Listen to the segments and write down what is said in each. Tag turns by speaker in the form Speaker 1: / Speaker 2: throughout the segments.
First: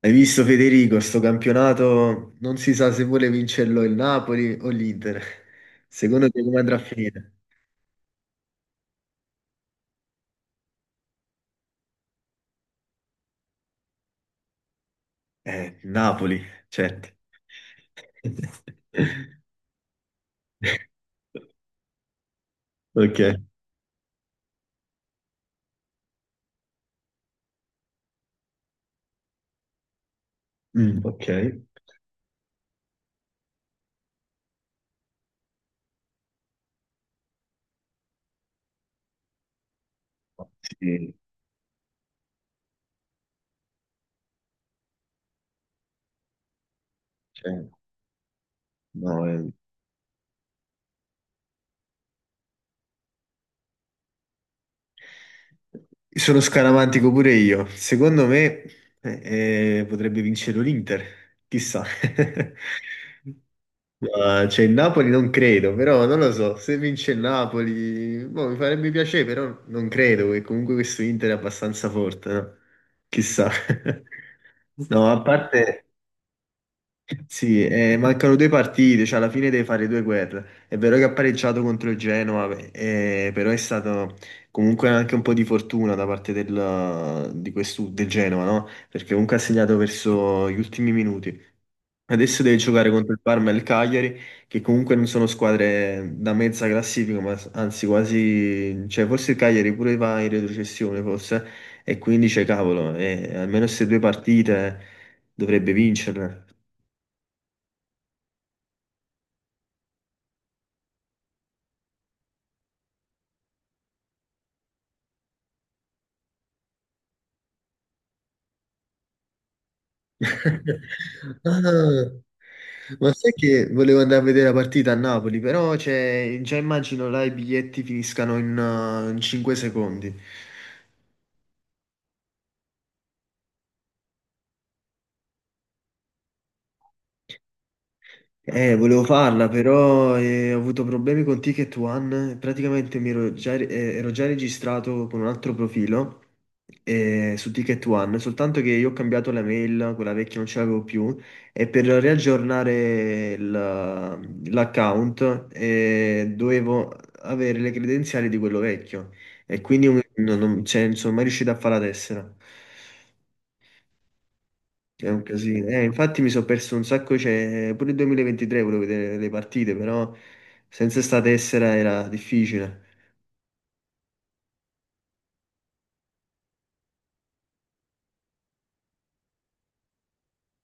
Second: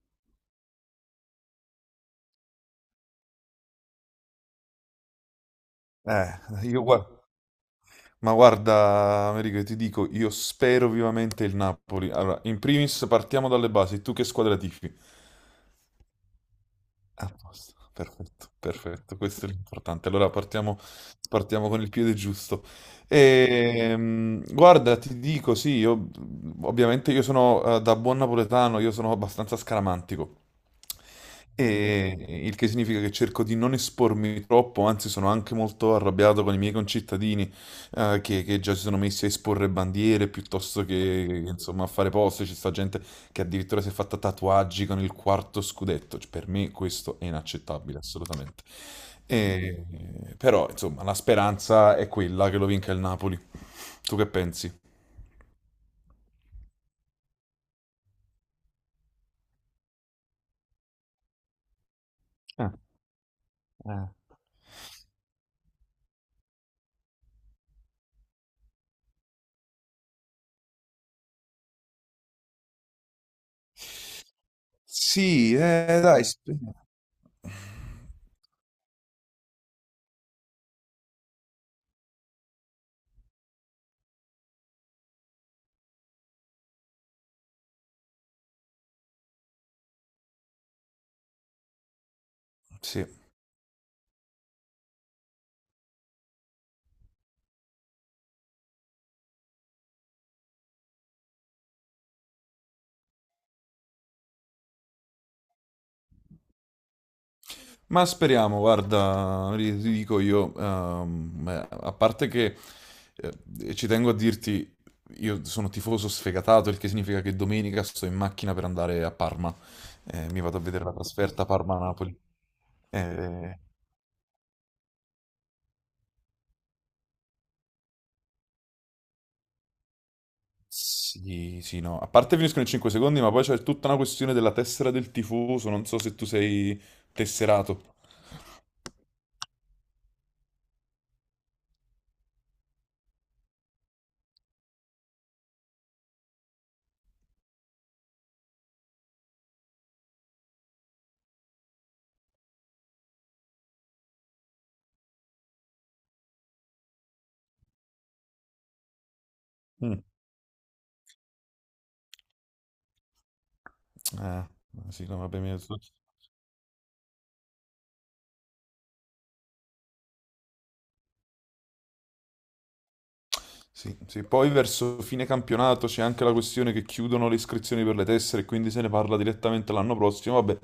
Speaker 1: Hai visto Federico, sto campionato non si sa se vuole vincerlo il Napoli o l'Inter. Secondo
Speaker 2: Eh,
Speaker 1: te come andrà a
Speaker 2: io gua-
Speaker 1: finire?
Speaker 2: ma guarda, Americo, io ti dico, io spero vivamente il Napoli. Allora, in primis partiamo dalle basi. Tu che squadra tifi?
Speaker 1: Napoli, certo.
Speaker 2: A posto, perfetto, perfetto, questo è l'importante. Allora partiamo con il piede giusto.
Speaker 1: Ok.
Speaker 2: Guarda, ti dico, sì, io, ovviamente io sono da buon napoletano, io sono abbastanza scaramantico,
Speaker 1: Mm, ok.
Speaker 2: e, il che significa che cerco di non espormi troppo, anzi sono anche molto arrabbiato con i miei concittadini che già si sono messi a esporre bandiere piuttosto
Speaker 1: Sì,
Speaker 2: che, insomma, a fare post, ci sta gente che addirittura si è fatta tatuaggi con il quarto scudetto. Cioè, per me questo è
Speaker 1: cioè,
Speaker 2: inaccettabile, assolutamente.
Speaker 1: no, eh.
Speaker 2: Però, insomma, la speranza è quella che lo vinca il Napoli. Tu che pensi?
Speaker 1: Sono scaramantico pure io. Secondo me potrebbe vincere l'Inter, chissà.
Speaker 2: Ah, ah.
Speaker 1: Ma c'è il Napoli, non credo, però non lo so, se vince il Napoli, boh, mi farebbe piacere, però non credo che comunque questo Inter è abbastanza forte, no? Chissà. No, a
Speaker 2: Sì,
Speaker 1: parte,
Speaker 2: dai,
Speaker 1: sì, mancano due partite, cioè alla fine deve fare due guerre. È vero che ha pareggiato contro il Genoa, beh, però è stato comunque anche un po' di fortuna da parte del, di questo, del Genoa, no? Perché comunque ha segnato verso gli ultimi minuti. Adesso deve giocare
Speaker 2: sì.
Speaker 1: contro il Parma e il Cagliari, che comunque non sono squadre da mezza classifica, ma anzi quasi, cioè forse il Cagliari pure va in retrocessione forse, e quindi c'è cavolo, e almeno queste due partite dovrebbe vincerle.
Speaker 2: Ma speriamo, guarda, ti dico io, a parte che ci tengo a dirti, io sono tifoso sfegatato, il che significa che domenica sto in macchina per andare a Parma. Mi vado a vedere la trasferta
Speaker 1: Ah,
Speaker 2: Parma-Napoli.
Speaker 1: ma sai
Speaker 2: Eh,
Speaker 1: che volevo andare a vedere la partita a Napoli, però cioè, già immagino là i biglietti finiscano in 5 secondi.
Speaker 2: sì, sì, no, a parte finiscono in 5 secondi, ma poi c'è tutta una questione della tessera del tifoso, non so se tu sei tesserato.
Speaker 1: Volevo farla, però ho avuto problemi con Ticket One. Praticamente ero già registrato con un altro profilo su Ticket One, soltanto che io ho cambiato la mail, quella vecchia non ce l'avevo più, e per l'account dovevo avere le credenziali di quello vecchio, e
Speaker 2: Mm.
Speaker 1: cioè, non sono mai riuscito a fare la tessera.
Speaker 2: Eh, sì,
Speaker 1: È
Speaker 2: no,
Speaker 1: un
Speaker 2: vabbè, mi...
Speaker 1: casino. Infatti mi sono perso un sacco, cioè, pure il 2023 volevo vedere le partite, però senza sta tessera era difficile.
Speaker 2: Sì, sì. Poi verso fine campionato c'è anche la questione che chiudono le iscrizioni per le tessere, e quindi se ne parla direttamente l'anno prossimo. Vabbè,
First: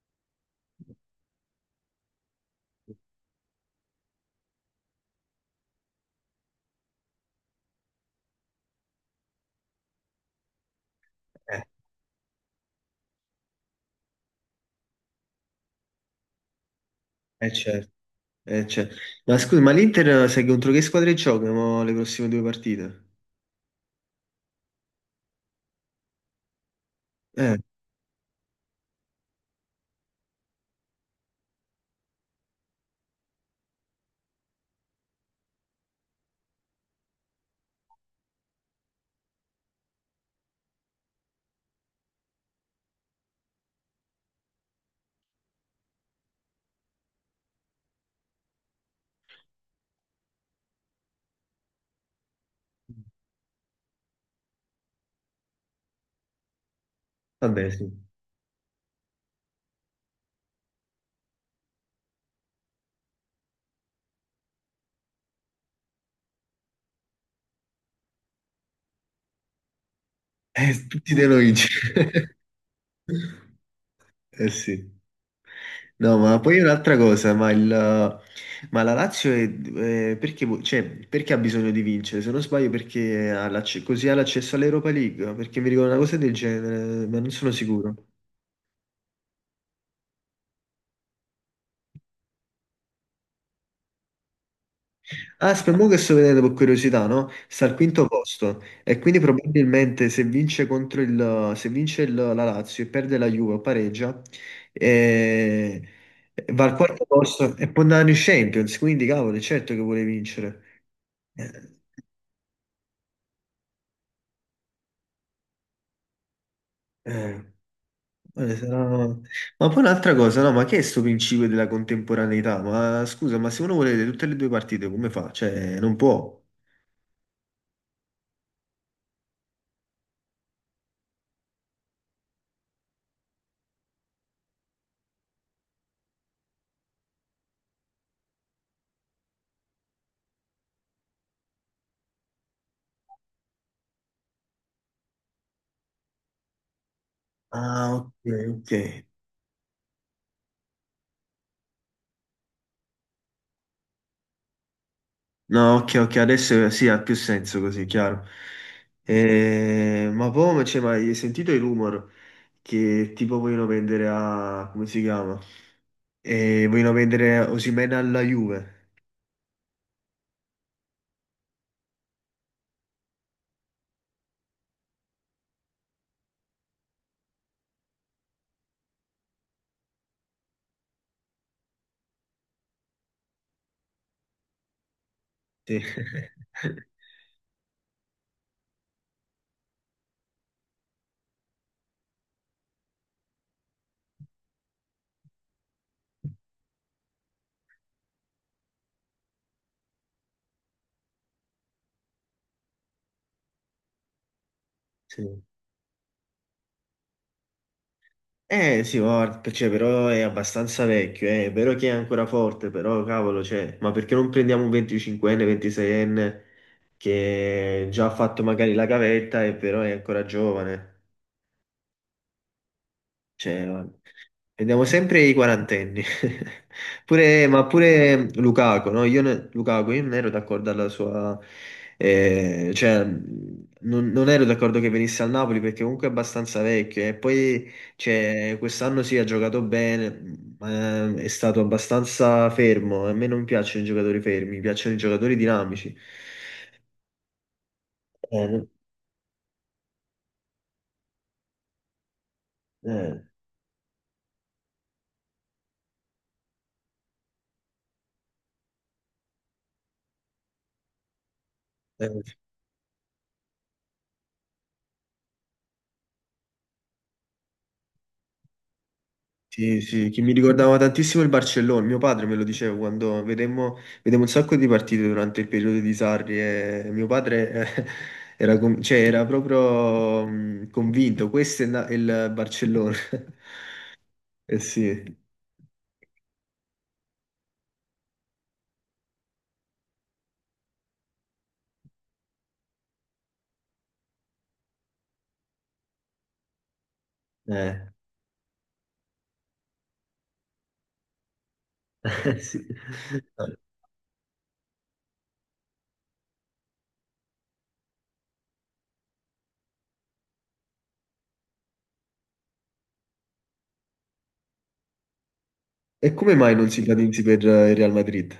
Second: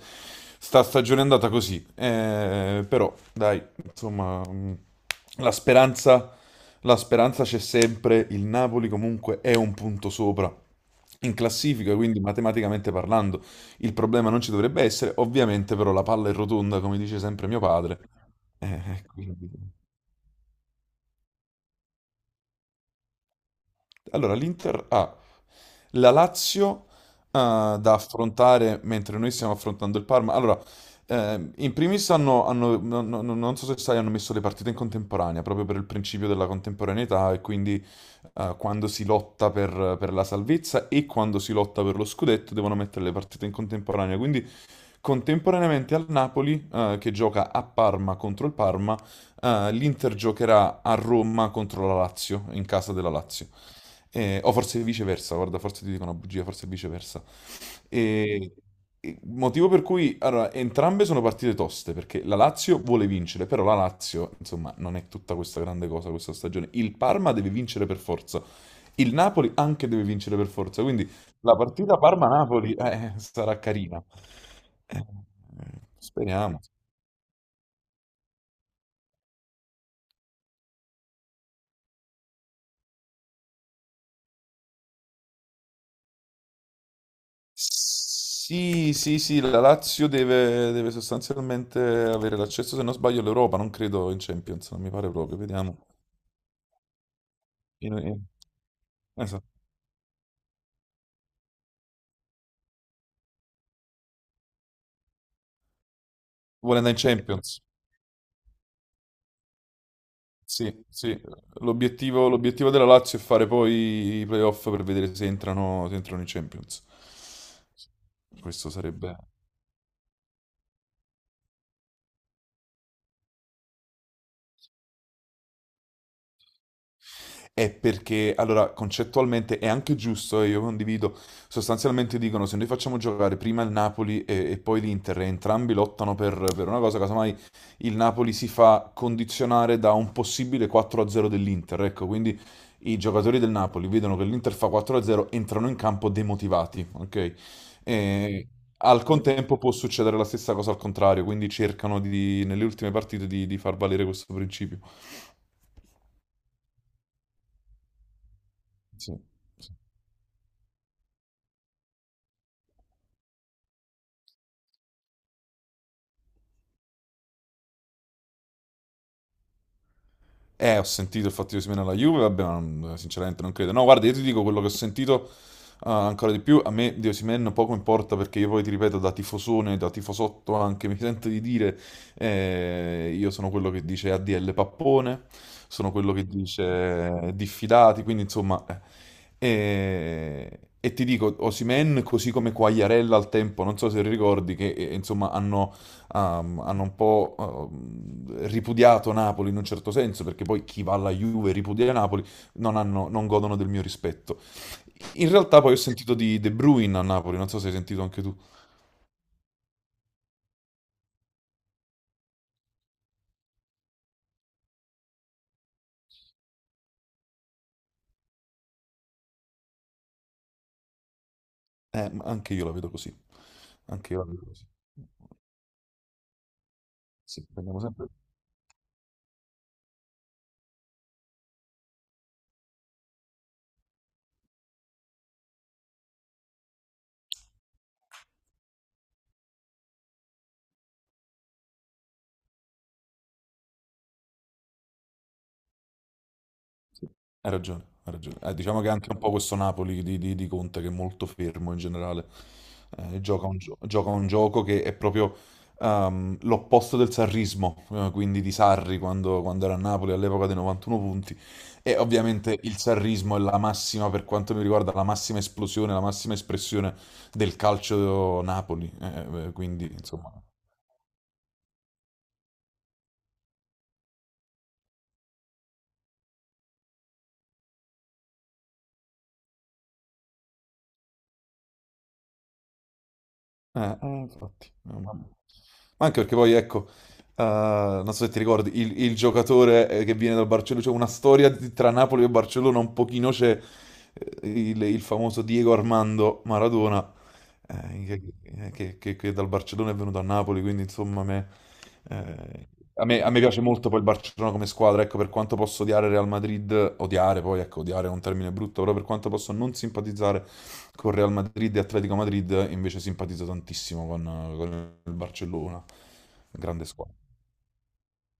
Speaker 2: sta stagione è andata così. Però, dai, insomma, la speranza, la speranza c'è sempre. Il Napoli comunque è un punto sopra in
Speaker 1: Eh,
Speaker 2: classifica, quindi matematicamente parlando il problema non ci dovrebbe essere. Ovviamente però la palla è rotonda, come dice sempre mio
Speaker 1: certo,
Speaker 2: padre.
Speaker 1: certo. Ma scusa, ma
Speaker 2: Quindi-
Speaker 1: l'Inter sai contro che squadre gioca mo, le prossime due partite?
Speaker 2: allora, l'Inter ha la Lazio
Speaker 1: Eh,
Speaker 2: da affrontare mentre noi stiamo affrontando il Parma. Allora, in primis non so se sai, hanno messo le partite in contemporanea proprio per il principio della contemporaneità e quindi quando si lotta per la salvezza e quando si lotta per lo scudetto devono mettere le partite in contemporanea. Quindi contemporaneamente al Napoli, che gioca a Parma contro il Parma, l'Inter giocherà a Roma contro la Lazio, in casa della Lazio. O forse viceversa, guarda, forse ti dico una bugia, forse viceversa.
Speaker 1: Vabbè, sì.
Speaker 2: E, e motivo per cui, allora, entrambe sono partite toste, perché la Lazio vuole vincere, però la Lazio, insomma, non è tutta questa grande cosa questa stagione. Il Parma deve vincere per forza, il Napoli anche deve vincere per forza, quindi
Speaker 1: Tutti devono
Speaker 2: la partita
Speaker 1: vincere.
Speaker 2: Parma-Napoli sarà carina.
Speaker 1: Eh sì.
Speaker 2: Eh,
Speaker 1: No, ma poi
Speaker 2: speriamo.
Speaker 1: un'altra cosa, ma, il, ma la Lazio perché, cioè, perché ha bisogno di vincere? Se non sbaglio, perché così ha l'accesso all'Europa League? Perché mi ricordo una cosa del genere, ma non sono sicuro.
Speaker 2: Sì, sì, sì, la Lazio deve sostanzialmente avere l'accesso, se non sbaglio, all'Europa, non credo in Champions, non mi pare proprio,
Speaker 1: Ah,
Speaker 2: vediamo.
Speaker 1: spero che sto vedendo per curiosità, no? Sta al
Speaker 2: In-
Speaker 1: quinto
Speaker 2: in-
Speaker 1: posto e quindi
Speaker 2: esatto.
Speaker 1: probabilmente se vince contro se la Lazio e perde la Juve o pareggia, eh, va al
Speaker 2: Vuole andare in
Speaker 1: quarto posto
Speaker 2: Champions.
Speaker 1: e può andare in Champions, quindi cavolo, è certo che vuole vincere.
Speaker 2: Sì, sì.
Speaker 1: Eh,
Speaker 2: L'obiettivo della Lazio è fare poi i playoff per vedere se se entrano in Champions.
Speaker 1: eh.
Speaker 2: Questo
Speaker 1: Sarà...
Speaker 2: sarebbe...
Speaker 1: Ma poi un'altra cosa, no? Ma che è sto principio della contemporaneità? Ma scusa, ma se uno vuole vedere tutte le due partite, come fa? Cioè, non può.
Speaker 2: È perché, allora, concettualmente è anche giusto e io condivido, sostanzialmente dicono se noi facciamo giocare prima il Napoli e poi l'Inter e entrambi lottano per una cosa, casomai il Napoli si fa condizionare da un possibile 4-0 dell'Inter, ecco, quindi i giocatori del Napoli vedono che l'Inter fa 4-0, entrano in campo demotivati, ok?
Speaker 1: Ah, ok,
Speaker 2: E
Speaker 1: ok.
Speaker 2: al contempo può succedere la stessa cosa al contrario, quindi cercano nelle ultime partite di far valere questo principio.
Speaker 1: No, ok, ok, adesso sì, ha più senso così, chiaro.
Speaker 2: Sì,
Speaker 1: Cioè, ma hai sentito i rumor che tipo vogliono vendere a... come si chiama? Vogliono vendere Osimhen alla Juve.
Speaker 2: eh, ho sentito il fatto che Osimhen alla Juve, vabbè, sinceramente non credo. No, guarda, io ti dico quello che ho sentito ah, ancora di più. A me di Osimhen poco importa perché io poi ti ripeto, da tifosone, da tifosotto anche, mi sento di dire, io sono quello che dice ADL pappone,
Speaker 1: Sì.
Speaker 2: sono quello che dice diffidati, quindi insomma.... e ti dico, Osimhen, così come Quagliarella al tempo, non so se ricordi, che insomma hanno un po' ripudiato Napoli in un certo senso, perché poi chi va alla Juve e ripudia Napoli non godono del mio rispetto. In
Speaker 1: Sì.
Speaker 2: realtà poi ho sentito di De Bruyne a Napoli, non so se hai sentito anche tu.
Speaker 1: Eh sì, guarda, cioè, però è abbastanza vecchio, eh. È vero che è ancora forte, però cavolo, cioè, ma perché non prendiamo un 25enne, 26enne che già ha fatto magari la gavetta e però è ancora giovane?
Speaker 2: Ma anche io la vedo così.
Speaker 1: Cioè, guarda.
Speaker 2: Anche io la vedo così.
Speaker 1: Vediamo sempre i quarantenni.
Speaker 2: Sì,
Speaker 1: Pure, ma
Speaker 2: prendiamo sempre.
Speaker 1: pure Lukaku, no? Lukaku, io non ero d'accordo alla sua... non ero d'accordo che venisse al Napoli perché comunque è abbastanza vecchio. E poi, cioè, quest'anno sì, ha giocato bene, ma è stato abbastanza fermo. A me non piacciono i giocatori fermi, mi piacciono i giocatori dinamici.
Speaker 2: Hai ragione, hai ragione.
Speaker 1: Eh.
Speaker 2: Diciamo che anche un po' questo Napoli di Conte che è molto fermo in generale,
Speaker 1: eh,
Speaker 2: gioca gioca un gioco che è proprio l'opposto del sarrismo, quindi di Sarri quando era a Napoli all'epoca dei 91 punti. E
Speaker 1: eh.
Speaker 2: ovviamente il sarrismo è la massima, per quanto mi riguarda, la massima esplosione, la massima espressione del calcio Napoli. Eh,
Speaker 1: Sì,
Speaker 2: quindi,
Speaker 1: sì, che mi
Speaker 2: insomma...
Speaker 1: ricordava tantissimo il Barcellona, mio padre me lo diceva quando vedemmo un sacco di partite durante il periodo di Sarri e mio padre eh, cioè, era proprio convinto, il Barcellona. Eh
Speaker 2: Infatti,
Speaker 1: sì.
Speaker 2: vabbè. Ma anche perché poi, ecco, eh, non so se ti ricordi, il giocatore che viene dal Barcellona, c'è una storia di- tra Napoli e Barcellona un pochino c'è, il famoso Diego Armando Maradona,
Speaker 1: Eh,
Speaker 2: eh, che, che dal Barcellona è venuto a Napoli, quindi insomma
Speaker 1: sì.
Speaker 2: eh, a me piace molto poi il Barcellona come squadra, ecco per quanto posso odiare Real Madrid, odiare poi, ecco odiare è un termine brutto, però per quanto posso non simpatizzare con Real Madrid e Atletico Madrid, invece simpatizzo tantissimo con il Barcellona,
Speaker 1: E come mai non si
Speaker 2: grande squadra.
Speaker 1: ipotizzi per il Real Madrid?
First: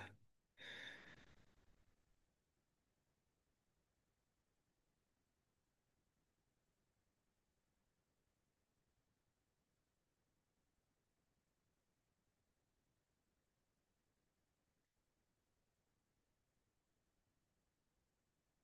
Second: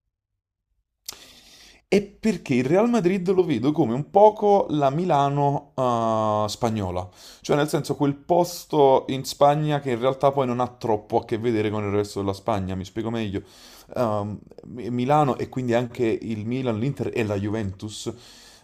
Speaker 2: È perché il Real Madrid lo vedo come un poco la Milano, spagnola, cioè nel senso quel posto in Spagna che in realtà poi non ha troppo a che vedere con il resto della Spagna, mi spiego meglio. Ehm, Milano e quindi anche il Milan, l'Inter e la Juventus.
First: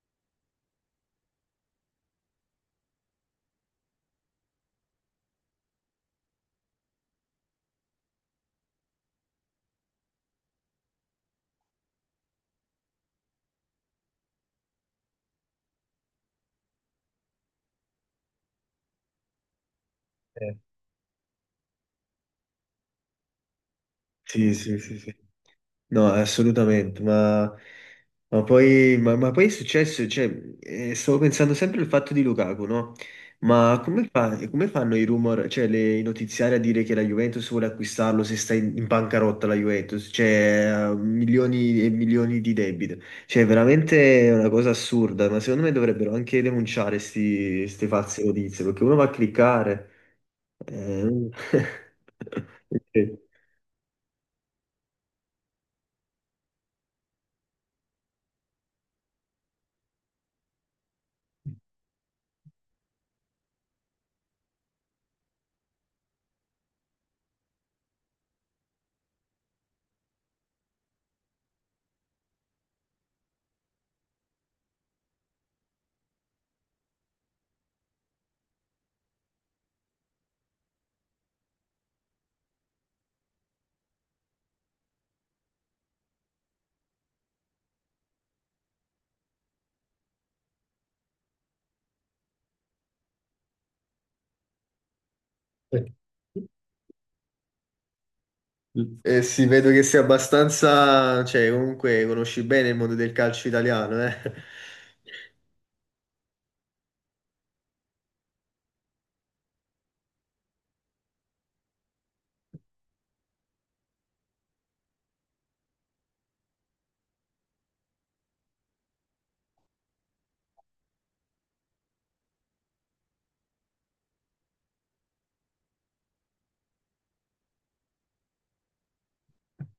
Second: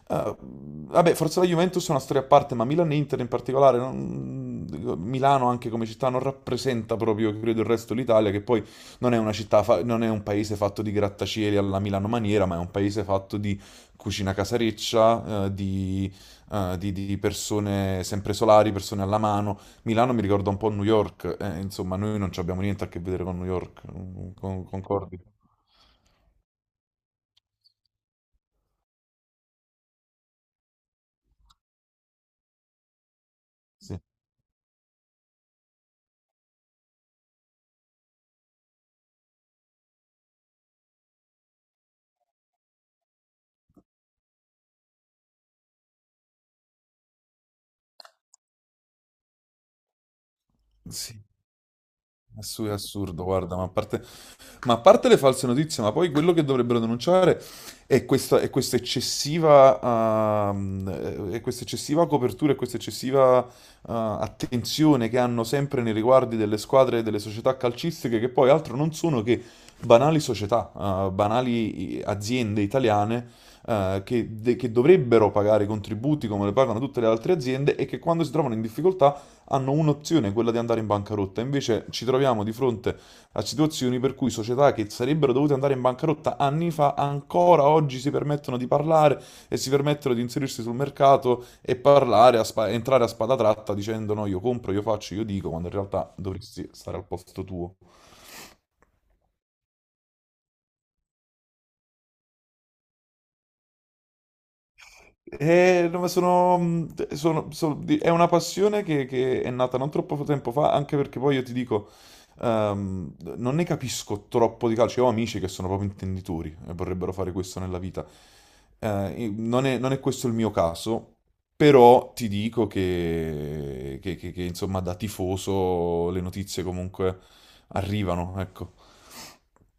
Speaker 2: Eh, vabbè, forse la Juventus è una storia a parte, ma Milan e Inter in particolare, non- Milano anche come città non rappresenta proprio, credo, il resto dell'Italia, che poi non è una città, non è un paese fatto di grattacieli alla Milano maniera, ma è un paese fatto di cucina casareccia, di, di persone sempre solari, persone alla mano. Milano mi ricorda
Speaker 1: Eh.
Speaker 2: un po' New York, insomma, noi non ci abbiamo niente a che vedere con New York,
Speaker 1: Sì, sì, sì, sì.
Speaker 2: concordi?
Speaker 1: No, assolutamente, ma poi è successo, cioè, stavo pensando sempre al fatto di Lukaku, no? Ma
Speaker 2: Sì,
Speaker 1: come fanno i rumor, cioè i notiziari a dire che la Juventus vuole acquistarlo se sta in bancarotta la Juventus, cioè ha milioni e milioni di debito, cioè veramente è una cosa assurda, ma secondo me dovrebbero anche denunciare queste false notizie, perché uno va a cliccare.
Speaker 2: sì,
Speaker 1: Eh,
Speaker 2: è assurdo, guarda, ma a parte ma a parte le false notizie, ma poi quello che dovrebbero denunciare è è questa eccessiva copertura e questa eccessiva attenzione che hanno sempre nei riguardi delle squadre e delle società calcistiche, che poi altro non sono che banali società, banali aziende italiane che, che dovrebbero pagare i contributi come le pagano tutte le altre aziende e che quando si trovano in difficoltà hanno un'opzione, quella di andare in bancarotta. Invece ci troviamo di fronte a situazioni per cui società che sarebbero dovute andare in bancarotta anni fa ancora oggi si permettono di parlare e si permettono di inserirsi sul mercato e parlare, entrare a spada tratta dicendo no, io compro, io faccio, io dico, quando in
Speaker 1: ok.
Speaker 2: realtà dovresti stare al posto tuo.
Speaker 1: E si vedo che sei abbastanza, cioè comunque conosci bene il mondo del calcio italiano, eh?
Speaker 2: No, ma è una passione che è nata non troppo tempo fa, anche perché poi io ti dico, non ne capisco troppo di calcio. Io ho amici che sono proprio intenditori e vorrebbero fare questo nella vita. Non è questo il mio caso, però ti dico che, insomma, da tifoso le notizie comunque arrivano, ecco.